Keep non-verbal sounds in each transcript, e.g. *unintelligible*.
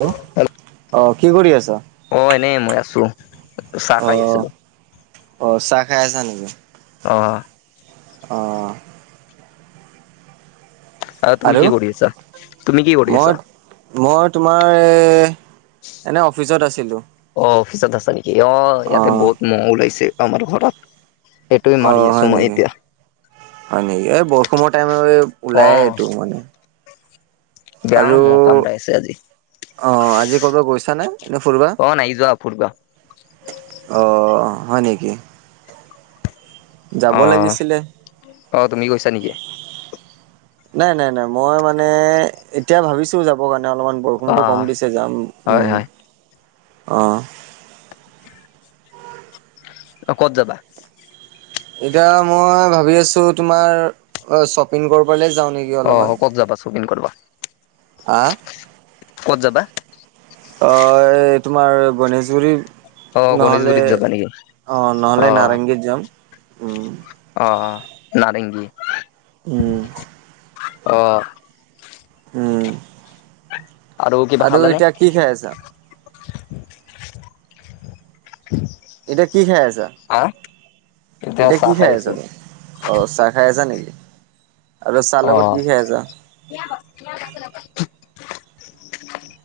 Hello অ কি কৰি আছা। অ এনে মই আছো চাহ অ খাই আছিলো। অ চাহ খাই আছা নিকি। অ', অ'। আৰু তুমি কি কৰি আছা তুমি কি কৰি মই আছা। মই তোমাৰ এনে অফিচত আছিলোঁ। অ অফিচত আছা নিকি অ ইয়াতে বহুত ম'হ ওলাইছে আমাৰ ঘৰত। সেইটোৱে অ মাৰি আছো হয় মই নিকি এতিয়া। হয় নিকি এই বৰষুণৰ টাইমৰ এ অ ওলায়ে এইটো মানে। বেয়া ম কামৰাইছে আজি। অঁ আজি ক'ৰবা গৈছা নে এনেই ফুৰবা। অ নাই যোৱা ফুৰবা। অ হয় নিকি যাব অ। লাগিছিলে অ তুমি গৈছা নেকি? নাই নাই নাই মই মানে এতিয়া ভাবিছো যাবৰ কাৰণে অলমান অ বৰষুণটো কম দিছে যাম হয় উম হয় অঁ অ কত যাবা এতিয়া মই ভাবি আছো তোমাৰ অ শ্বপিং কৰিবলে যাওঁ নিক অ ক'ত যাবা শ্বপিং কৰবা হা ক'ত যাবা অ এই তোমাৰ গণেশগুৰিৰ অ নহ'লে গণেশগুৰিত যাবা নেকি? অ নহ'লে নাৰেংগীৰ যাম উম অ অ নাৰেংগী উম অ উম কিবা আৰু খালানে? এতিয়া কি খাই আছা *unintelligible* এতিয়া কি খাই আছা আহ এতিয়া কি খাই আছা তুমি অ চাহ খাই আছা নিকি আৰু চাহ অ লগত কি খাই আছা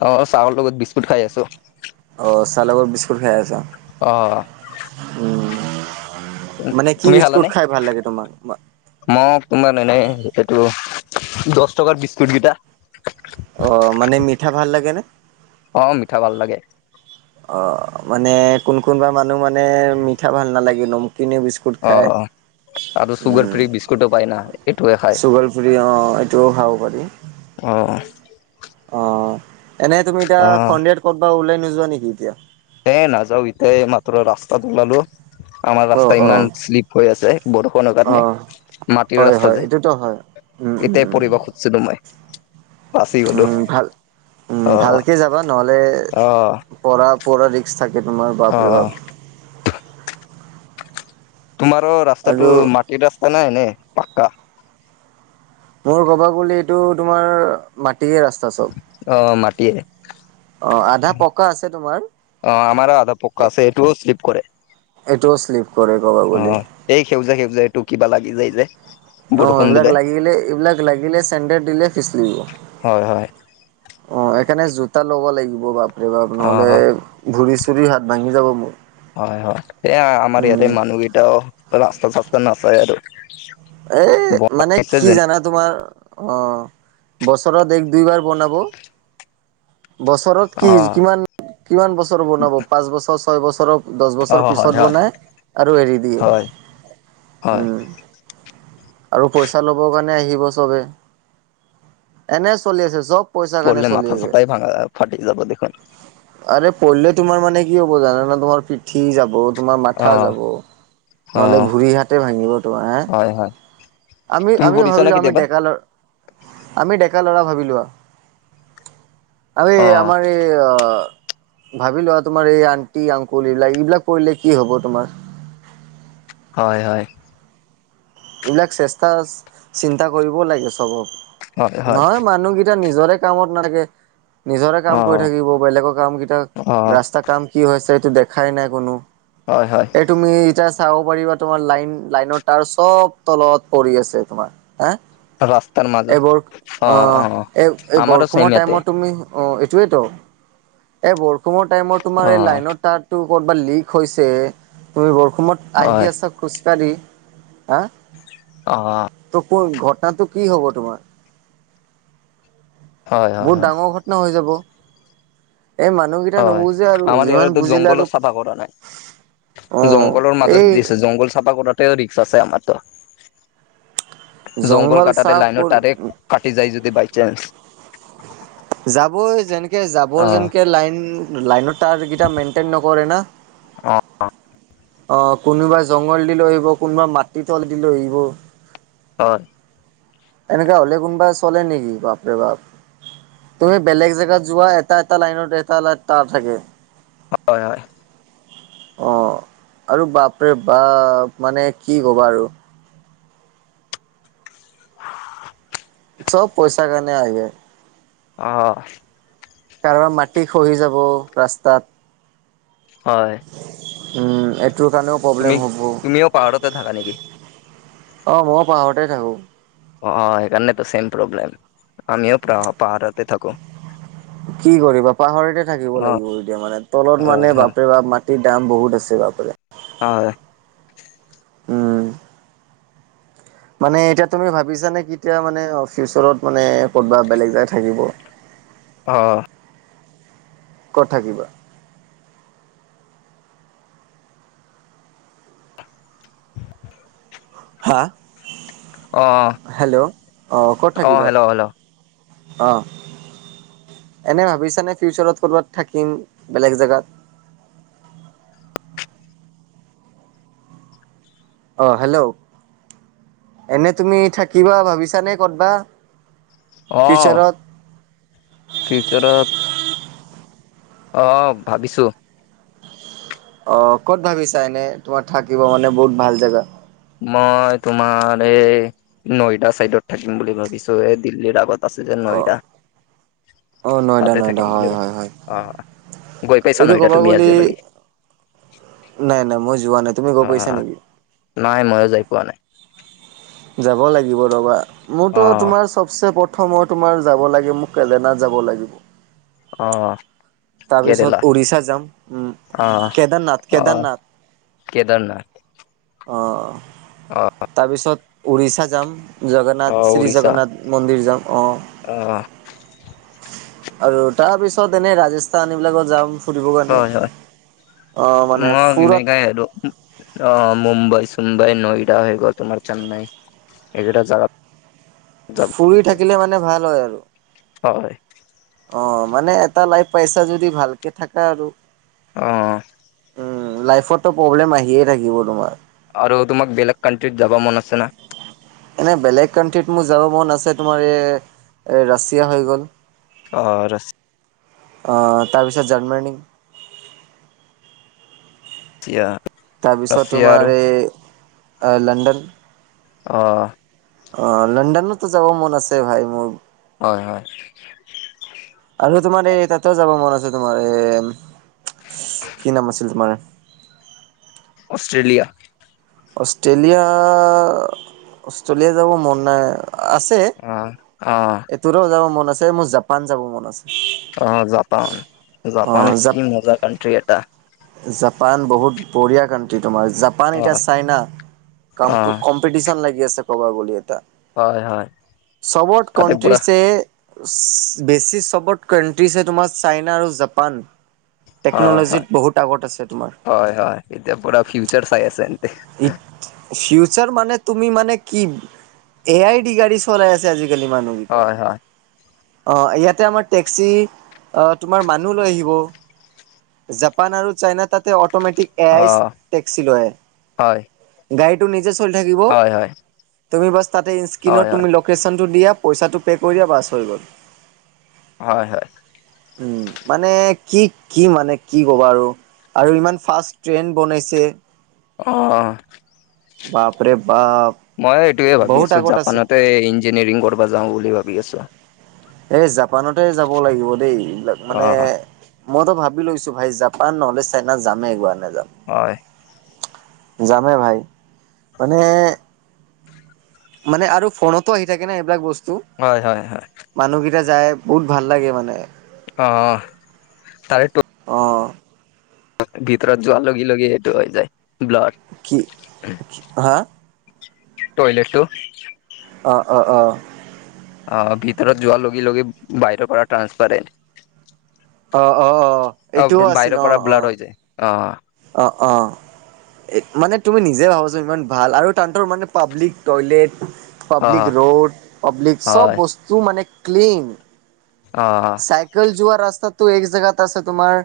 অ চাহৰ লগত বিস্কুট খাই আছো অ চাহ লগত বিস্কুট খাই আছা অ উম মানে কি বিস্কুট খাই ভাল লাগে তোমাৰ মা মোক তোমাৰ এনেই এইটো দছ টকাৰ বিস্কুট গিটা অ মানে মিঠা ভাল লাগে নে অ মিঠা ভাল লাগে অ মানে কোন কোনবা মানুহ মানে মিঠা ভাল নালাগে নমকিনে বিস্ক অ অ আৰু চুগাৰ ফ্ৰি বিস্কুটো পায় না এইটোয়ে খায় চুগাৰ ফ্ৰী অ এইটোও খাব পাৰি অ অ এনে তুমি এতিয়া অ সন্ধিয়াত ক'তবা ওলাই নোযোৱা নেকি এতিয়া এ নাযাওঁ এতিয়া এই মাত্ৰ ৰাস্তাত ওলালো আমাৰ অ ৰাস্তা অ ইমান শ্লিপ হৈ আছে বৰষুণৰ অ কাৰণে মাটিৰ হয় ৰাস্তা হয় যে এইটোতো হয়। উম উম উম পহিব খুজিছিলো মই বাচি গলো উম ভাল অ ভালকে যাবা নহ'লে অ পঢ়া পঢা ৰিক্স থাকে তোমাৰ অ বাপৰে বাপ তোমাৰো আৰু ৰাস্তাটো মাটিৰ ৰাস্তা নাই নে পাক্কা মোৰ ক'ব গলে এই, এইটো তোমাৰ মাটিয়ে ৰাস্তা চব অ মাটিয়ে অ আধা পকা আছে তোমাৰ অ আমাৰো আধা এ পক্কা আছে এইটোও শ্লিপ কৰে এইটোও শ্লিপ কৰে ক'বা বুলি অ', এই সেউজা সেউজা এইটো কিবা লাগি যায় যে অ বৰষুণ এইবিলাক দিলে লাগিলে এইবিলাক লাগিলে চেন্দেল দিলে পিচলি যায় হয় হয় অ সেইকাৰণে জোতা ল'ব লাগিব বাপৰে বাপ নহলে অ', ভৰি চৰি হাত ভাঙি যাব মোৰ হয় হয় এয়া আমাৰ ইয়াতে উম মানুহকেইটাও ৰাস্তা চাস্তা নাচায় আৰু এ মানে বনাইছে কি যেন জানা তোমাৰ অ বছৰত এক দুই বাৰ বনাব বছৰত কি অ', কিমান কিমান বছৰ বনাব পাঁচ বছৰ ছয় বছৰৰ দহ অ', বছৰ হয় পিছত হয় বনাই আৰু এৰি দিয়ে হয় হয় উম আৰু পইচা ল'ব কাৰণে আহিব চবে এনে চলি আছে চব পইচাৰ কাৰণে পৰিলে চলি মাথা আছে চথাই ভাঙ ফাটি যাব দেখোন আৰে পঢ়িলে তোমাৰ মানে কি হ'ব জানানে তোমাৰ পিঠি যাব তোমাৰ মাথা অ', যাব নহ'লে অ', ভুৰি হাতে ভাঙিব তোমাৰ হে। হয় হয় আমি তুমি আম পৰিছা না ভাবিলো আমি কেতিয়াবা ডেকালৰ আমি ডেকা লৰা ভাবি লোৱা আমি অ', আমাৰ এই অ ভাবি লোৱা তোমাৰ এই আন্টি আংকুল এইবিলাক এইবিলাক কৰিলে কি হব তোমাৰ হয় হয় এইবিলাক চেষ্টা চিন্তা কৰিবও লাগে সবক হয় হয় নহয় মানুহকেইটা নিজৰে কামত নাথাকে নিজৰে কাম কৰি অ', থাকিব বেলেগৰ কাম কেইটা অ', ৰাস্তা কাম কি হৈ আছে সেইটো দেখাই নাই কোনো হয় হয় এই তুমি এতিয়া চাব পাৰিবা তোমাৰ লাইন লাইনৰ তাৰ চব তলত পৰি আছে তোমাৰ হা ৰাস্তাৰ মাজত এইবোৰ অ', অ', এই এই আমাৰো চেম বৰষুণৰ ইয়াতে টাইমত তুমি অঁ এইটোৱেইেতো এই বৰষুণৰ টাইমত তোমাৰ এই অ', লাইনত তাত টো কৰ'বাত লিক হৈছে তুমি বৰষুণত হয় আহি আছা খোজ কাঢ়ি হাঁ অঁ ত ক ঘটনাটো কি হব তোমাৰ হয় হয় বহুত হয় ডাঙৰ ঘটনা *unintelligible* ন হৈ যাব এই মানুহকেইটা হয়। নুবুজে আৰু আমাৰ যিমান ইয়াৰতো বুজিলে জংঘলো আৰু চাফা কৰা নাই, অ জংঘলৰ মাজত এই দিছে জংঘল চাফা কৰাতে ৰিক্স আছে আমাৰতো জংঘল কটাতে লাইনৰ টাইাৰেক্ট কাটি যায় যদি বাই চান্স যাবই যেনেকে যাব অ', যেনেকে লাইন লাইন তাৰ কেইটা মেইনটেইন নকৰে না অ', অ কোনোবা জংঘল দি লৈ আহিব কোনোবা মাটি তল দি লৈ আহিব হয় এনেককা হলে কোনোবা চলে নেকি বাপেৰে বাপ তুমি বেলেগ জেগাত যোৱা এটা এটা লাইনত এটা ত থাকে হয় হয় অঁ আৰু বাপৰে বা মানে কি ক'বা আৰু চব পইচা কাৰণে আহে অ কাৰোবাৰ মাটি খহি যাব ৰাস্তাত হয় এইটোৰ কাৰণেও তুমি প্ৰব্লেম হ'ব তুমিও পাহাৰতে থাকা নেকি? অ মইও পাহাৰতে থাকো অ অ সেইকাৰণেতো ছেম প্ৰব্লেম আমিও পাহাৰতে থাকো কি কৰিবা পাহৰতে থাকিব অ', লাগিব এতিয়া মানে তলত হয়, মানে হয়, বাপে ব মা সি দাম বহুত আছে বাপাৰে হয় উম মানে এতিয়া তুমি ভাবিছানে কেতিয়া মানে ফিচৰত মানে অথবা বেলেগ এজেগাত থাকিব *unintelligible* অ অ কত থাকিবা হা অ', হেল্ল' অঁ ক'ত অ', থাকিবা হেল্ল', হেল্ল', অ এনে ভাবিছানে ফিউচাৰত ক'ৰবাত থাকিম বেলেগ জেগাত অ হেল্ল' এনে তুমি থাকিবা ভাবিছানে ক'তবা অ ফিউচাৰত? সেইটো ধৰত অ ভাবিছো। অ ক'ত ভাবিছা এনে তোমাৰ থাকিব মানে বহুত ভাল জেগা। মই তোমাৰ এই নয়দা চাইডত থাকিম বুলি ভাবিছো এই দিল্লীৰ আগত অ' অ' নয়দা *unintelligible* নয়দা হয় হয় হয়। '। গৈ পাইছা এইটো নয় ক'ব এতিয়া আজিলৈকে। গ'লে নাই নাই মই যোৱা নাই তুমি গৈ অ পাইছা নেকি। নাই ময়ো যাই পোৱা নাই। যাব লাগিব ৰ'বা অ মোৰতো তোমাৰ চবচে প্ৰথমই তোমাৰ যাব লাগে মোক কেলেনাত যাব লাগিব। অ'। তাৰ কেৰেলা পিছত উৰিষা যাম উম অ কেদাৰনাথ অ কেদাৰনাথ। কেদাৰনাথ। অ'। অ'। তাৰ পিছত উৰিষ্যা যাম। অ জগন্নাথ শ্ৰী উৰিষ্যা জগন্নাথ মন্দিৰ যাম অঁ'। অ আৰু তাৰপিছত এনেই ৰাজস্থান এইবিলাকত যাম। ফুৰিবৰ কাৰণে হয় হয় অ মানে মই ফুৰত *unintelligible* অ মুম্বাই চোম্বাই নয়দা হৈ গ'ল তোমাৰ চেন্নাই এইকেইটা যাগা। ফুৰি থাকিলে মানে ভাল হয় আৰু। হয়। অ মানে এটা লাইভ পাইছা যদি ভালকে থাকা আৰু। অ'। উম লাইফতো প্ৰব্লেম আহিয়ে থাকিব তোমাৰ। আৰু তোমাক বেলেগ কাণ্ট্ৰিত যাব মন আছে না। এনে বেলেগ কানট্ৰিত মোৰ যাব মন আছে তোমাৰ এ এ ৰাছিয়া হৈ গ'ল। অঁ অ তাৰপিছত জাৰ্মানী। তিয়া তাৰপিছত তোমাৰ এই লণ্ডন। অ'। অ লণ্ডনতো যাব মন আছে ভাই মোৰ। হয় হয়। আৰু তোমাৰ এই তাতে যাব মন আছে তোমাৰ এ কি নাম আছিল তোমাৰ অষ্ট্ৰেলিয়া। অষ্ট্ৰেলিয়া অষ্ট্ৰেলিয়া যাব মন নাই আছে অ', অ'। এইটোৰেও যাব মন আছে মোৰ জাপান যাব মন আছে। অ জাপান অ জাপান কি জাপ মজা কানট্ৰি এটা। জাপান বহুত বঢ়িয়া কাানট্ৰি তোমাৰ জাপান অ এতিয়া চাইনা অ কামটো কম লাগি আছে কবা বুলি এটা হয় হয় চবত তাতে পুৰা কট্ৰিছে বেছি চবত কাণ্ট্ৰিজ হয় তোমাৰ চাইনা আৰু জাপান হয় হয় টেকন'লজিত বহুত আগত আছে তোমাৰ। হয় হয় এতিয়া পুৰা ফিউচাৰ চাই আছে এনতে। ফিউচাৰ মানে তুমি মানে কি এ আই ডি গাড়ী চলাই আছে আজিকালি মানুহ। হয় হয়। অ ইয়াতে আমাৰ টেক্সি অ তোমাৰ মানুহ লৈ আহিব। জাপান আৰু চাইনা তাতে অট'মেটিক এ অ আইচ টেক্সি লয় হয় গাড়ীটো নিজে চলি থাকিব হয় হয় তুমি বাছ তাতে হয় স্ক্ৰীনত হয় তুমি লোকেশ্যনটো দিয়া পইচাটো পে' কৰি দিয়া বাছ হৈ গ'ল হয় হয় উম মানে কি কি মানে কি কবা আৰু আৰু ইমান ফাষ্ট ট্ৰেইন বনাইছে অ অ বাপৰে বাপ মই এইটোয়ে ভাবি বহুত আছো আগত আছে জাপানতে ইঞ্জিনিয়াৰিং কৰিব যাও বুলি ভাবি আছো এই জাপানতে যাব লাগিব দেই এইবিলাক অ মানে মইতো ভাবি লৈছো ভাই জাপান নহ'লে চেইনা যামেই গোৱা লে যাম হয় যামে ভাই, মানে মানে আৰু ফোনতো আহি থাকে না এইবিলাক বস্তু? হয় হয় হয়। মানুহকেইটা যায় বহুত ভাল লাগে মানে। অ' তাৰে ত' অঁ। ভিতৰত যোৱা লগে- লগে এইেইটো হৈ যায় ব্লাৰ। কি হা? টইলেটটো। অ' অ' অ'। অ' ভিতৰত যোৱাৰ লগে - লগে বাহিৰৰ পৰা ট্ৰান্সফাৰেণ্ট। অ' অ' অ' এইটোও আছিল বাহিৰৰ অ' পৰা অ' ব্লাৰ হৈ যায় অ'। অ' অ'। মানে তুমি নিজে ভাবাচোন ইমান ভাল আৰু তাঁতৰমানে পাব্লিক টলেট পাব্লিক অ', ৰোড, পাব্লিক চব হয়, বস্তু মানে ক্লিন। অঁ অঁ। চাইকেল যোৱা ৰাস্তাতটো এক জেগাত আছে তোমাৰ,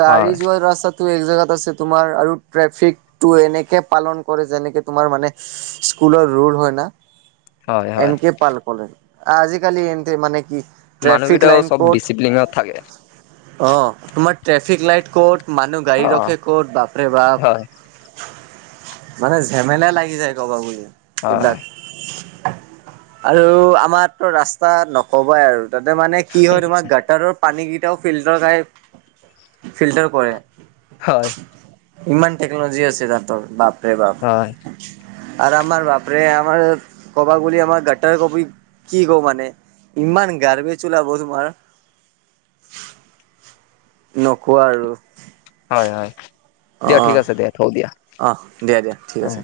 গাড়ী হয়, যোৱাৰ ৰাস্তাতো এক জেগাত আছে। তোমাৰ আৰু ট্ৰেফিকটো এনেকে পালন কৰে যেনেকে তোমাৰ মানে স্কুলৰ ৰল হয় ন। হয়, হয়। এনক পাল কৰেলে আজিকালি এনতে মানে কি *inaudible* মানুহেইটাও লাইন সব ক'ত ডিচিপ্লিন থাকে। অ' তোমাৰ ট্ৰেফিক লাইট ক'ত মানুহ গাড়ী অ', ৰখে ক'ত বাপৰে বাপ। হয়, মানে ঝেমেলা লাগি যায় ক'বা বুলি এইবিলাক। হয়, আৰু আমাৰতো ৰাস্তাত নকবাই আৰু তাতে মানে কি হয় তোমাৰ গাঁতাটাৰৰ পানী কেইটাও ফিল্টাৰ খাই ফিল্টাৰ কৰে *inaudible* হয়। ইমান টেকন'লজি আছে তাহাঁৰ বাপ ৰে বাপ। হয়। আৰু আমাৰ বাপৰে আমাৰ কব বুলি আমাৰ গ কবি কি কওঁ মানে *inaudible* ইমান গাৰ্বেজ ওলাব তোমাৰ। নকও আৰু। হয় হয়, দিয়া ঠিক আছে দিয়া থও দিয়া। অহ, দিয়া দিয়া ঠিক অ'। আছে।